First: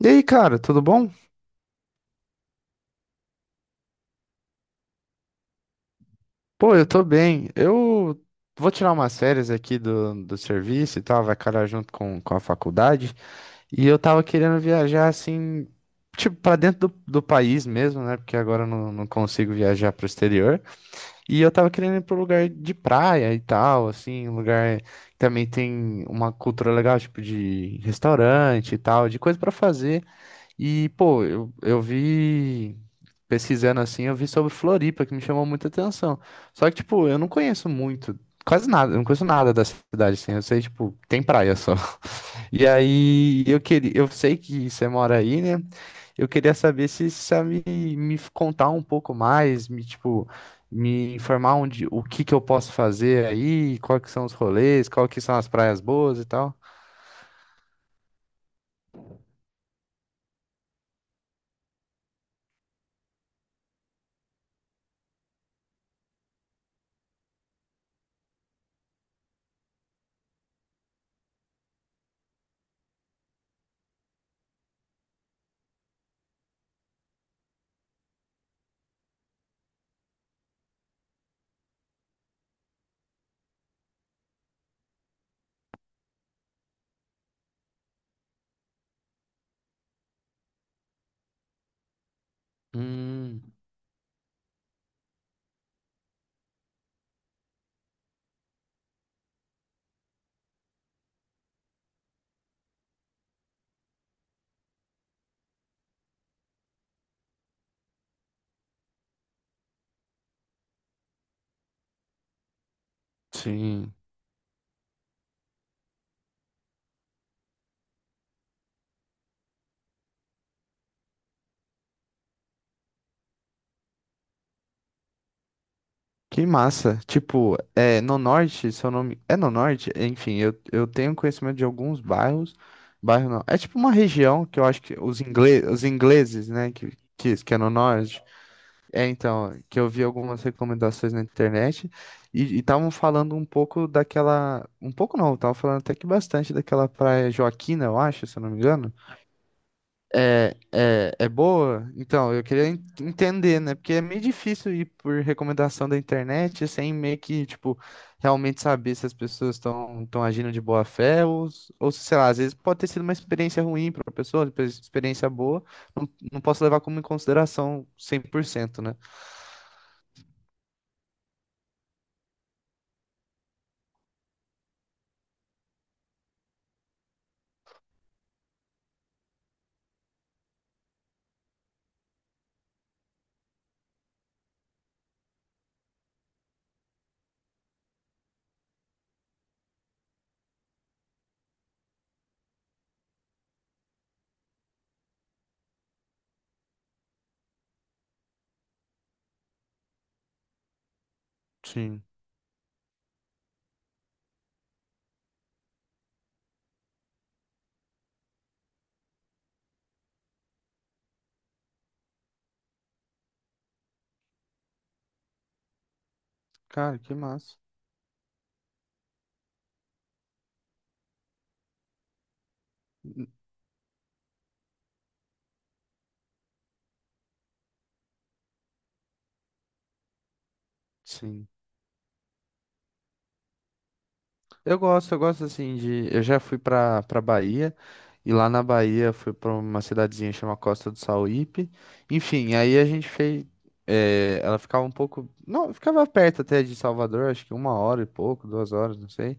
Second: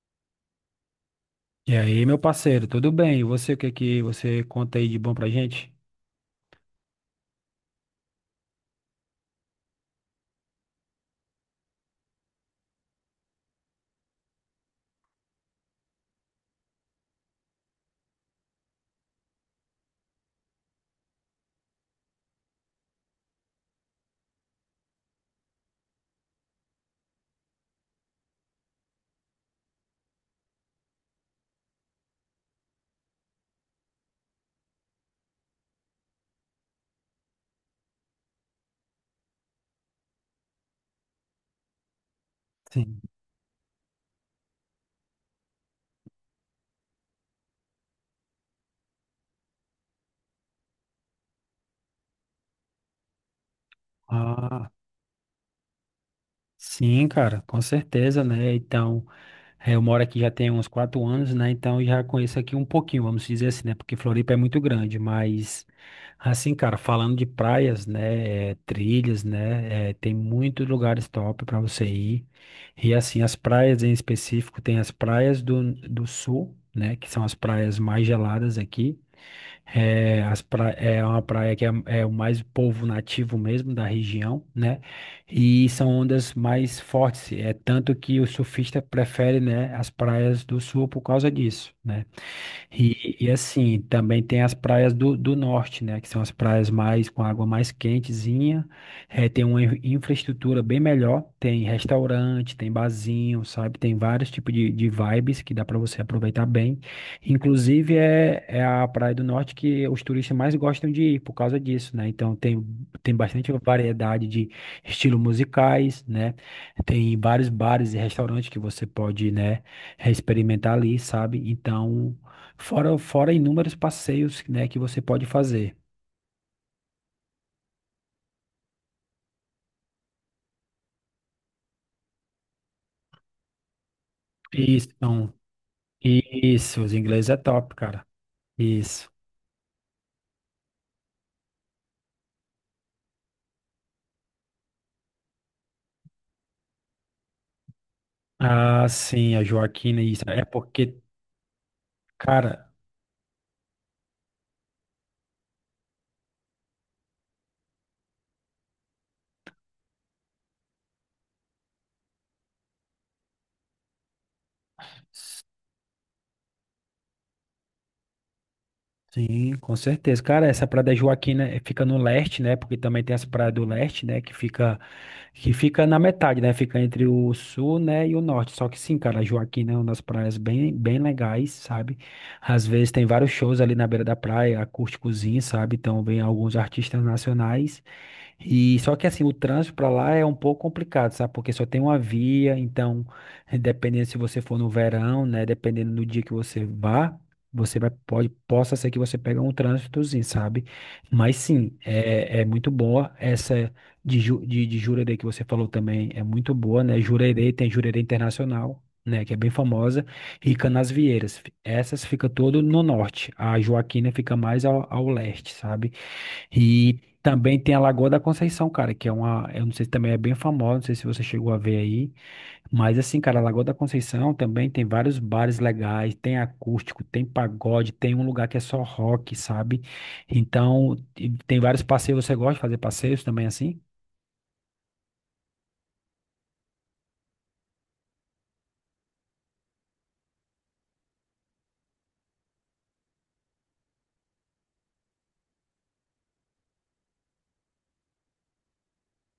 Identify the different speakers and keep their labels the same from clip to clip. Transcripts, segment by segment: Speaker 1: E aí, cara, tudo bom?
Speaker 2: E aí, meu parceiro, tudo bem? E você, o que que você conta aí de bom pra gente?
Speaker 1: Pô, eu tô bem. Eu vou tirar umas férias aqui do serviço e tal, vai calhar junto com a faculdade. E eu tava querendo viajar assim, tipo, pra dentro do país mesmo, né? Porque agora eu não consigo viajar pro exterior. E eu tava querendo ir pro lugar de praia e tal, assim, um lugar que também tem uma cultura legal, tipo, de restaurante e tal, de coisa pra fazer. E, pô, eu vi, pesquisando assim, eu vi sobre Floripa, que me chamou muita atenção. Só que, tipo, eu não conheço muito, quase nada, eu não conheço nada da cidade, assim, eu sei, tipo, tem praia só. E
Speaker 2: Sim.
Speaker 1: aí, eu queria, eu sei que você mora aí, né? Eu queria saber se você sabe me contar um pouco mais, me, tipo, me informar onde, o que que eu posso fazer aí, quais que são os
Speaker 2: Ah,
Speaker 1: rolês, quais que são as praias boas e tal.
Speaker 2: sim, cara, com certeza, né? Então, eu moro aqui já tem uns 4 anos, né? Então, já conheço aqui um pouquinho, vamos dizer assim, né? Porque Floripa é muito grande, mas, assim, cara, falando de praias, né? Trilhas, né? Tem muitos lugares top pra você ir. E, assim, as praias em específico, tem as praias do sul, né? Que são as praias mais geladas aqui. É, é uma praia que é o mais povo nativo mesmo da região, né? E são ondas mais fortes. É tanto que o surfista prefere, né, as praias do sul por causa disso, né? E
Speaker 1: Hum,
Speaker 2: assim, também tem as praias do norte, né? Que são as praias mais com água mais quentezinha. Tem uma infraestrutura bem melhor. Tem restaurante, tem barzinho, sabe? Tem vários tipos de vibes que dá para você aproveitar bem. Inclusive, é a praia do norte que os turistas mais gostam de ir por causa disso, né? Então, tem bastante
Speaker 1: sim.
Speaker 2: variedade de estilos musicais, né? Tem vários bares e restaurantes que você pode, né? É experimentar ali, sabe? Então, fora inúmeros passeios, né, que você pode fazer.
Speaker 1: Que massa. Tipo, é, no norte, seu nome. É no norte? Enfim, eu tenho conhecimento de alguns bairros. Bairro não. É tipo uma região que eu acho
Speaker 2: Isso,
Speaker 1: que os
Speaker 2: então,
Speaker 1: os ingleses, né?
Speaker 2: isso, os ingleses é
Speaker 1: Que é no
Speaker 2: top, cara.
Speaker 1: norte. É,
Speaker 2: Isso.
Speaker 1: então, que eu vi algumas recomendações na internet e estavam falando um pouco daquela. Um pouco não, estavam falando até que bastante daquela praia Joaquina, eu acho, se eu não me
Speaker 2: Ah,
Speaker 1: engano.
Speaker 2: sim, a Joaquina, isso. É
Speaker 1: É,
Speaker 2: porque,
Speaker 1: é, é boa? Então, eu
Speaker 2: cara.
Speaker 1: queria entender, né? Porque é meio difícil ir por recomendação da internet sem meio que, tipo, realmente saber se as pessoas estão agindo de boa fé ou, ou, se, sei lá, às vezes pode ter sido uma experiência ruim para a pessoa, depois experiência boa, não posso levar como em consideração 100%, né?
Speaker 2: Sim, com certeza. Cara, essa Praia da Joaquina fica no leste, né? Porque também tem essa praia do leste, né? Que fica na metade, né? Fica entre o sul, né? E o norte. Só que sim, cara, a Joaquina é uma das praias bem, bem legais, sabe? Às vezes tem vários shows ali na beira da praia, acústicozinho, sabe? Então vem alguns artistas nacionais. E só que assim, o trânsito para lá é um pouco complicado, sabe? Porque só tem uma via, então, dependendo se você for no verão, né, dependendo do dia que você vá, você vai pode possa ser que você pegue um trânsitozinho, sabe? Mas sim,
Speaker 1: Sim.
Speaker 2: é, é muito boa essa de Jurerê que você falou também, é muito boa, né? Jurerê tem Jurerê Internacional. Né, que é bem famosa, e Canasvieiras. Essas fica todo no norte. A Joaquina fica mais ao leste, sabe?
Speaker 1: Cara,
Speaker 2: E
Speaker 1: que massa.
Speaker 2: também tem a Lagoa da Conceição, cara, que é uma, eu não sei se também é bem famosa, não sei se você chegou a ver aí, mas assim,
Speaker 1: Hum,
Speaker 2: cara, a Lagoa da Conceição também tem vários bares legais, tem acústico, tem pagode, tem um lugar que é só rock, sabe? Então, e
Speaker 1: Sim.
Speaker 2: tem vários passeios, você gosta de fazer passeios também assim?
Speaker 1: Eu gosto assim de. Eu já fui pra Bahia, e lá na Bahia fui pra uma cidadezinha chamada Costa do Sauípe. Enfim, aí a gente fez. Ela ficava um pouco. Não, ficava perto até de Salvador, acho que uma hora e pouco, duas horas, não sei.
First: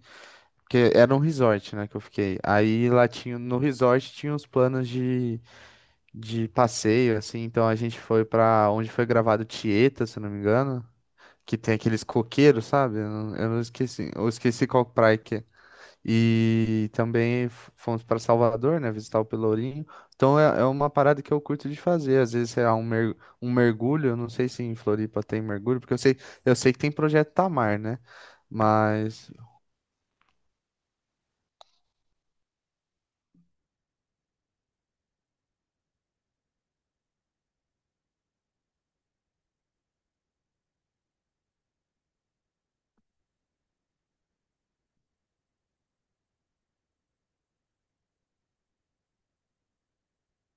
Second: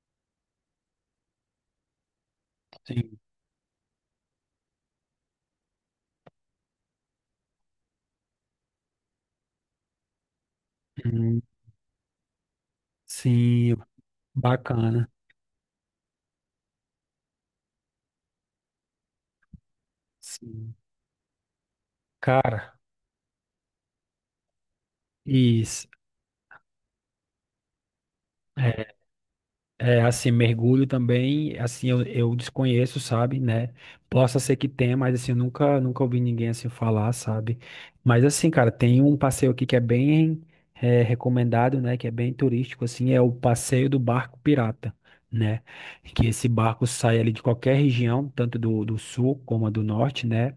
Speaker 1: Porque era um resort, né, que eu fiquei. Aí lá
Speaker 2: Sim.
Speaker 1: tinha. No resort tinha os planos de passeio, assim. Então a gente foi pra onde foi gravado Tieta, se eu não me engano.
Speaker 2: Hum,
Speaker 1: Que tem aqueles coqueiros, sabe? Eu não
Speaker 2: sim,
Speaker 1: esqueci. Eu esqueci qual
Speaker 2: bacana.
Speaker 1: praia que é. E também fomos para Salvador, né? Visitar o Pelourinho. Então é, é
Speaker 2: Sim.
Speaker 1: uma parada que eu curto de fazer. Às vezes, sei lá,
Speaker 2: Cara,
Speaker 1: um, mer um mergulho. Eu não sei se em Floripa tem mergulho,
Speaker 2: isso.
Speaker 1: porque eu sei que tem projeto Tamar, né? Mas,
Speaker 2: É, assim, mergulho também, assim, eu desconheço, sabe, né? Possa ser que tenha, mas assim, eu nunca, nunca ouvi ninguém assim falar, sabe? Mas assim, cara, tem um passeio aqui que é bem recomendado, né? Que é bem turístico, assim, é o passeio do barco pirata, né? Que esse barco sai ali de qualquer região, tanto do sul como a do norte, né?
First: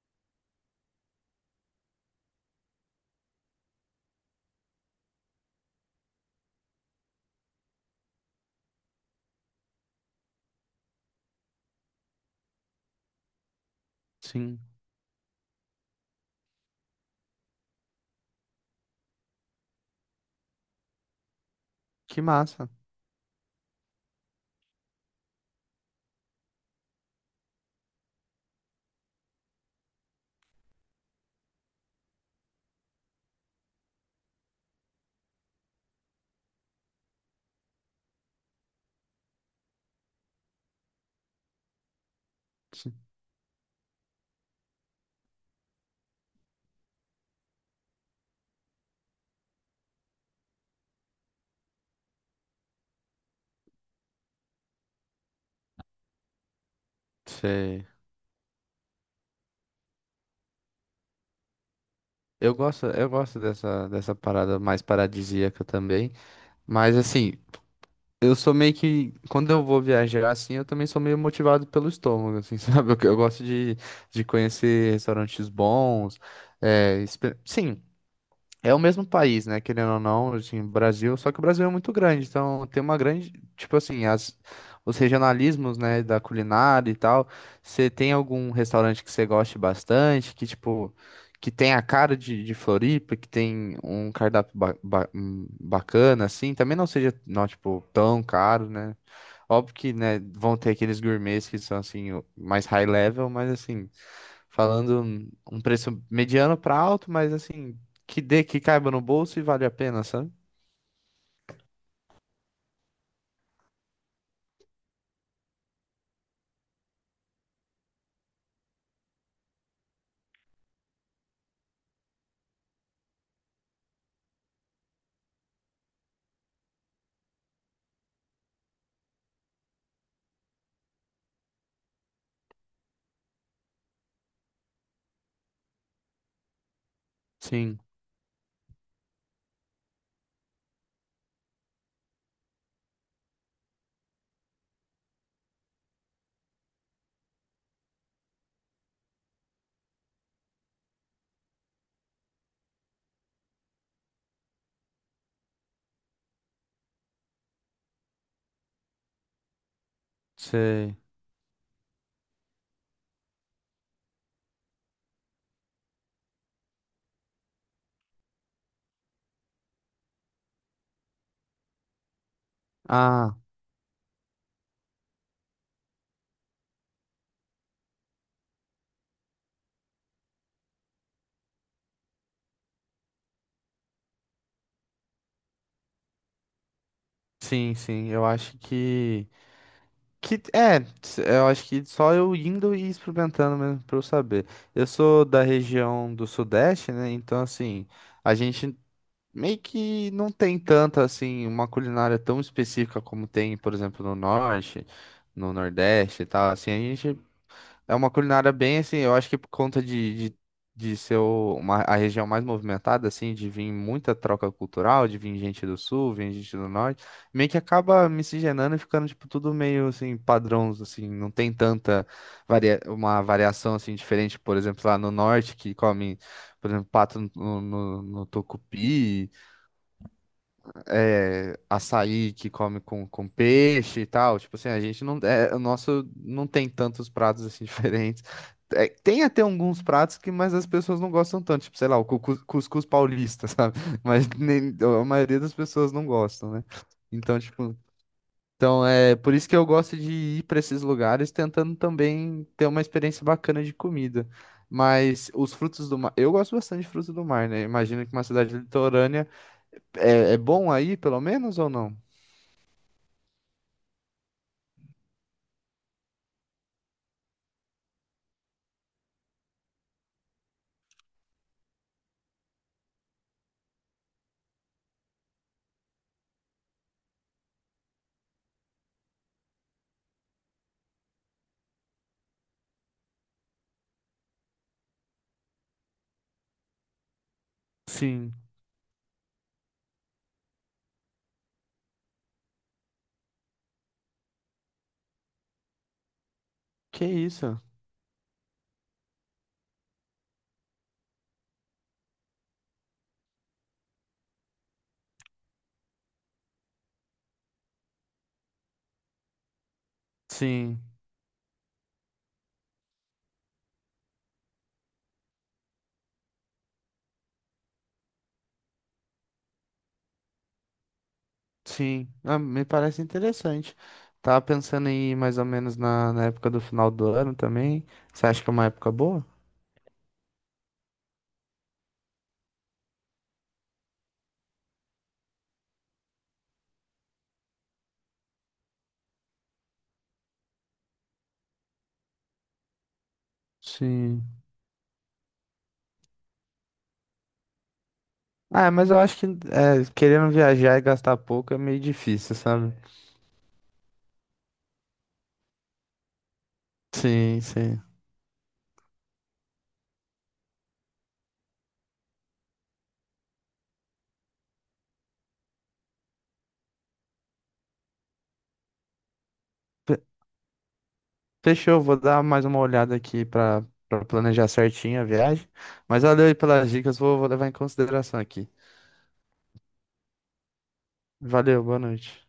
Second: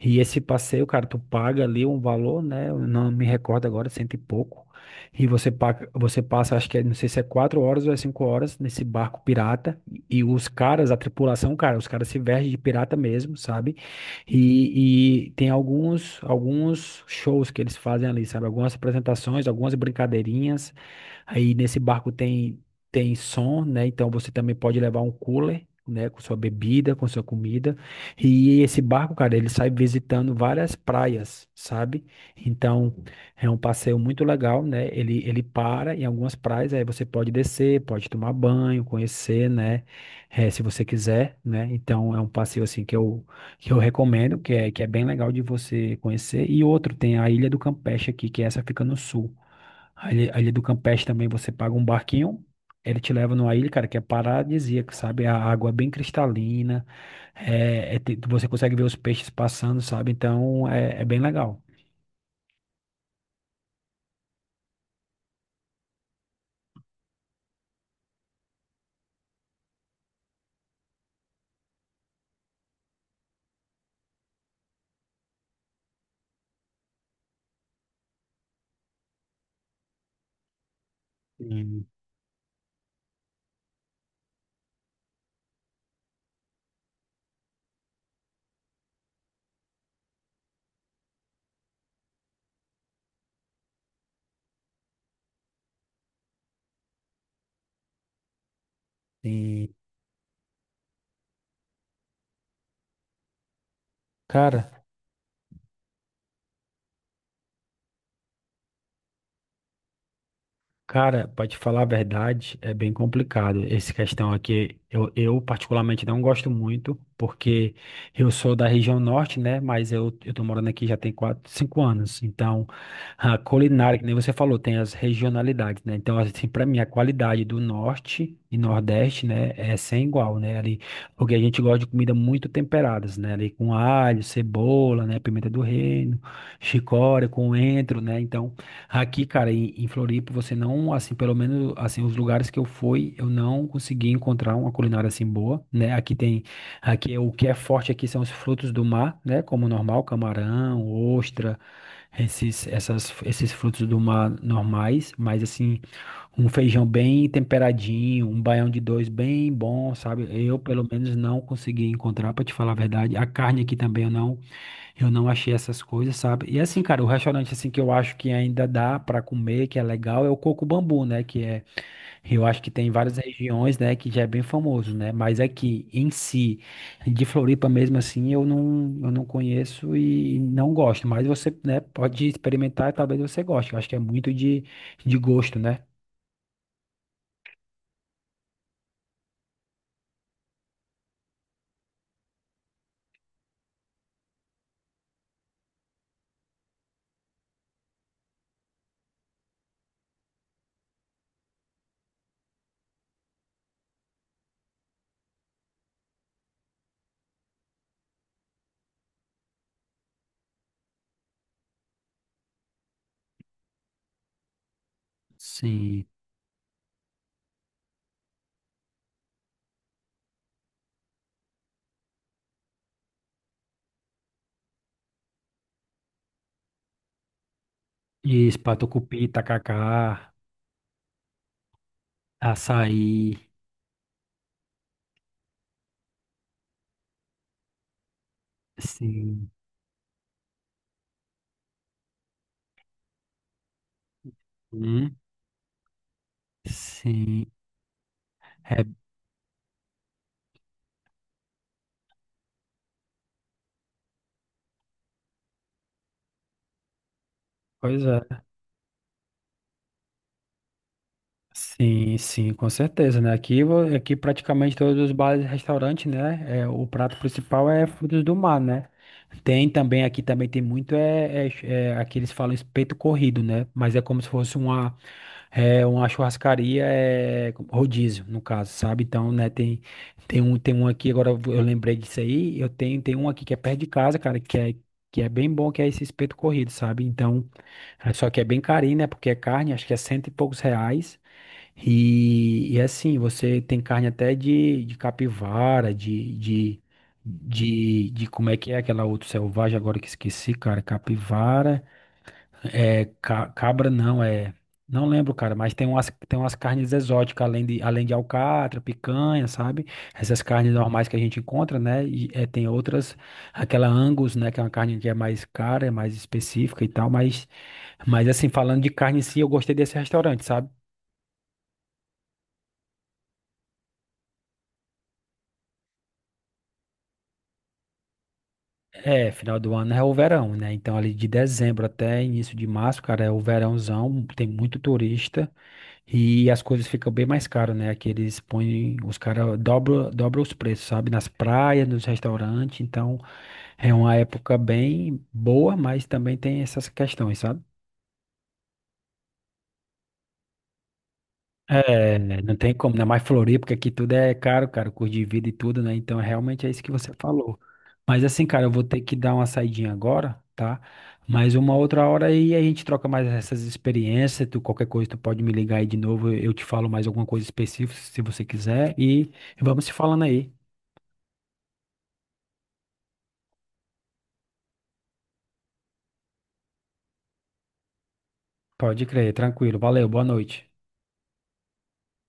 Speaker 2: E esse passeio, cara, tu paga ali um valor, né? Eu não me recordo agora, cento e pouco. E você, você passa, acho que é, não sei se é 4 horas ou é 5 horas nesse barco pirata. E os caras, a tripulação, cara, os caras se vestem de pirata mesmo, sabe?
Speaker 1: sim,
Speaker 2: E tem alguns, alguns shows que eles fazem ali, sabe? Algumas apresentações, algumas brincadeirinhas. Aí nesse barco
Speaker 1: que massa.
Speaker 2: tem som, né? Então você também pode levar um cooler, né, com sua bebida, com sua comida. E esse barco, cara, ele sai visitando várias praias, sabe? Então é um passeio muito legal, né? Ele para em algumas praias, aí você pode descer, pode tomar banho, conhecer, né? Eh, se você quiser, né? Então é um passeio assim
Speaker 1: Sim,
Speaker 2: que eu recomendo, que é bem legal de você conhecer. E outro, tem a Ilha do Campeche aqui, que essa fica no sul. A Ilha do Campeche também você paga um barquinho, ele te leva numa ilha, cara, que é paradisíaca, sabe? A água é bem cristalina,
Speaker 1: sei.
Speaker 2: é, você consegue ver os peixes passando, sabe? Então é, é bem legal.
Speaker 1: Eu gosto dessa, dessa parada mais paradisíaca também. Mas, assim, eu sou meio que, quando eu vou viajar assim, eu também sou meio motivado pelo estômago, assim, sabe? Eu gosto de conhecer restaurantes bons, é, sim, é o mesmo país, né? Querendo ou não, assim, Brasil, só que o Brasil é
Speaker 2: Sim,
Speaker 1: muito grande, então tem uma grande, tipo assim, as, os regionalismos, né, da culinária e tal. Você tem algum restaurante que você goste bastante, que tipo, que tem a cara de Floripa, que tem um cardápio bacana, assim, também não seja, não, tipo, tão caro, né?
Speaker 2: sim.
Speaker 1: Óbvio que, né, vão ter aqueles gourmets que são, assim, mais high level, mas, assim,
Speaker 2: Cara,
Speaker 1: falando um preço mediano para alto, mas, assim, que dê, que caiba no bolso e vale a pena, sabe?
Speaker 2: Cara, pra te falar a verdade, é bem complicado essa questão aqui. Eu particularmente não gosto muito, porque eu sou da região norte, né? Mas eu tô morando aqui já tem 4, 5 anos. Então, a culinária, que nem você falou, tem as regionalidades, né? Então, assim, pra mim, a qualidade do norte e nordeste, né, é sem igual, né? Ali, porque a gente gosta de comida muito temperadas, né? Ali com alho, cebola, né? Pimenta do reino, chicória,
Speaker 1: Sim,
Speaker 2: coentro, né? Então. Aqui, cara, em Floripa, você não, assim, pelo menos, assim, os lugares que eu fui, eu não consegui encontrar uma culinária assim boa, né? Aqui é, o que é forte aqui são os frutos do mar, né? Como normal, camarão, ostra, esses frutos do mar normais, mas assim, um feijão bem temperadinho, um baião de dois bem bom, sabe? Eu, pelo
Speaker 1: sei.
Speaker 2: menos, não consegui encontrar, para te falar a verdade. A carne aqui também eu não achei essas coisas, sabe? E assim, cara, o restaurante assim que eu acho que ainda dá pra comer, que é legal, é o Coco Bambu, né? Que é, eu acho que tem em várias
Speaker 1: Ah,
Speaker 2: regiões, né? Que já é bem famoso, né? Mas aqui em si, de Floripa mesmo assim, eu não conheço e não gosto. Mas você, né? Pode experimentar, e talvez você goste. Eu acho que é muito de gosto, né?
Speaker 1: sim, sim, eu acho que é, eu acho que só eu indo e experimentando mesmo pra eu saber. Eu sou da região do Sudeste, né, então, assim, a gente meio que não tem tanta, assim, uma culinária tão específica como tem, por exemplo, no Norte, no Nordeste e tal. Assim, a gente é uma culinária bem, assim, eu acho que por conta de ser uma, a região mais movimentada, assim, de vir muita troca cultural, de vir gente do
Speaker 2: Sim.
Speaker 1: Sul, vir gente do Norte, meio que acaba miscigenando e ficando, tipo, tudo meio, assim, padrões, assim, não tem tanta varia uma variação, assim, diferente, por exemplo, lá no Norte, que come, por exemplo, pato no
Speaker 2: Isso, patucupi,
Speaker 1: tucupi,
Speaker 2: tacacá,
Speaker 1: é, açaí que come
Speaker 2: açaí,
Speaker 1: com peixe e tal. Tipo assim, a gente não. É, o nosso não tem tantos pratos assim diferentes. É, tem até
Speaker 2: sim.
Speaker 1: alguns pratos que, mas as pessoas não gostam tanto. Tipo, sei lá, o cuscuz paulista, sabe? Mas nem, a
Speaker 2: Hum,
Speaker 1: maioria das pessoas não gostam, né? Então,
Speaker 2: sim.
Speaker 1: tipo.
Speaker 2: É,
Speaker 1: Então, é por isso que eu gosto de ir para esses lugares tentando também ter uma experiência bacana de comida. Mas os frutos do mar, eu gosto bastante de frutos do mar, né?
Speaker 2: pois
Speaker 1: Imagino que uma
Speaker 2: é.
Speaker 1: cidade litorânea é, é bom aí, pelo menos, ou não?
Speaker 2: Sim, sim, com certeza, né? Aqui, aqui praticamente todos os bares e restaurantes, né? É, o prato principal é frutos do mar, né? Tem também, aqui também tem muito, é, aqui eles falam espeto corrido, né? Mas é como se fosse uma, é, uma churrascaria, é, rodízio, no caso, sabe? Então, né, tem um aqui, agora eu lembrei disso aí, tem um aqui que é perto de casa, cara, que é bem bom, que é esse espeto corrido, sabe? Então, é, só
Speaker 1: Sim.
Speaker 2: que é bem carinho, né? Porque é carne, acho que é cento e poucos reais. E assim, você tem carne até de capivara,
Speaker 1: Que isso?
Speaker 2: de como é que é aquela outra selvagem, agora que esqueci, cara, capivara, é, cabra não, é, não lembro, cara, mas tem umas carnes exóticas, além de alcatra, picanha, sabe? Essas carnes
Speaker 1: Sim,
Speaker 2: normais que a gente encontra, né? E, é, tem outras, aquela Angus, né, que é uma carne que é mais cara, é mais específica e tal, mas assim, falando de carne em si, eu gostei desse restaurante, sabe?
Speaker 1: sim. Ah, me parece interessante. Tava pensando em ir mais ou menos na, na época do final do ano também. Você acha que é uma época boa?
Speaker 2: É, final do ano é o verão, né? Então, ali de dezembro até início de março, cara, é o verãozão, tem muito turista e as coisas ficam bem mais caras, né? Aqui eles põem, os caras dobram, dobram os preços, sabe? Nas praias, nos restaurantes. Então, é uma
Speaker 1: Sim.
Speaker 2: época bem boa, mas também tem essas questões, sabe?
Speaker 1: Ah, mas eu acho que é, querendo viajar e gastar pouco é meio
Speaker 2: É,
Speaker 1: difícil,
Speaker 2: não
Speaker 1: sabe?
Speaker 2: tem como, ainda mais Floripa, porque aqui tudo é caro, cara, o custo de vida e tudo, né? Então, realmente é isso que você
Speaker 1: Sim,
Speaker 2: falou.
Speaker 1: sim.
Speaker 2: Mas assim, cara, eu vou ter que dar uma saidinha agora, tá? Mas uma outra hora aí a gente troca mais essas experiências, tu, qualquer coisa tu pode me ligar aí de novo, eu te falo mais alguma coisa específica se você quiser e vamos se
Speaker 1: Fe-
Speaker 2: falando aí.
Speaker 1: Fechou, vou dar mais uma olhada aqui pra planejar certinho a viagem. Mas valeu aí pelas dicas, vou, vou levar em consideração aqui.
Speaker 2: Pode crer, tranquilo. Valeu, boa noite.
Speaker 1: Valeu, boa noite.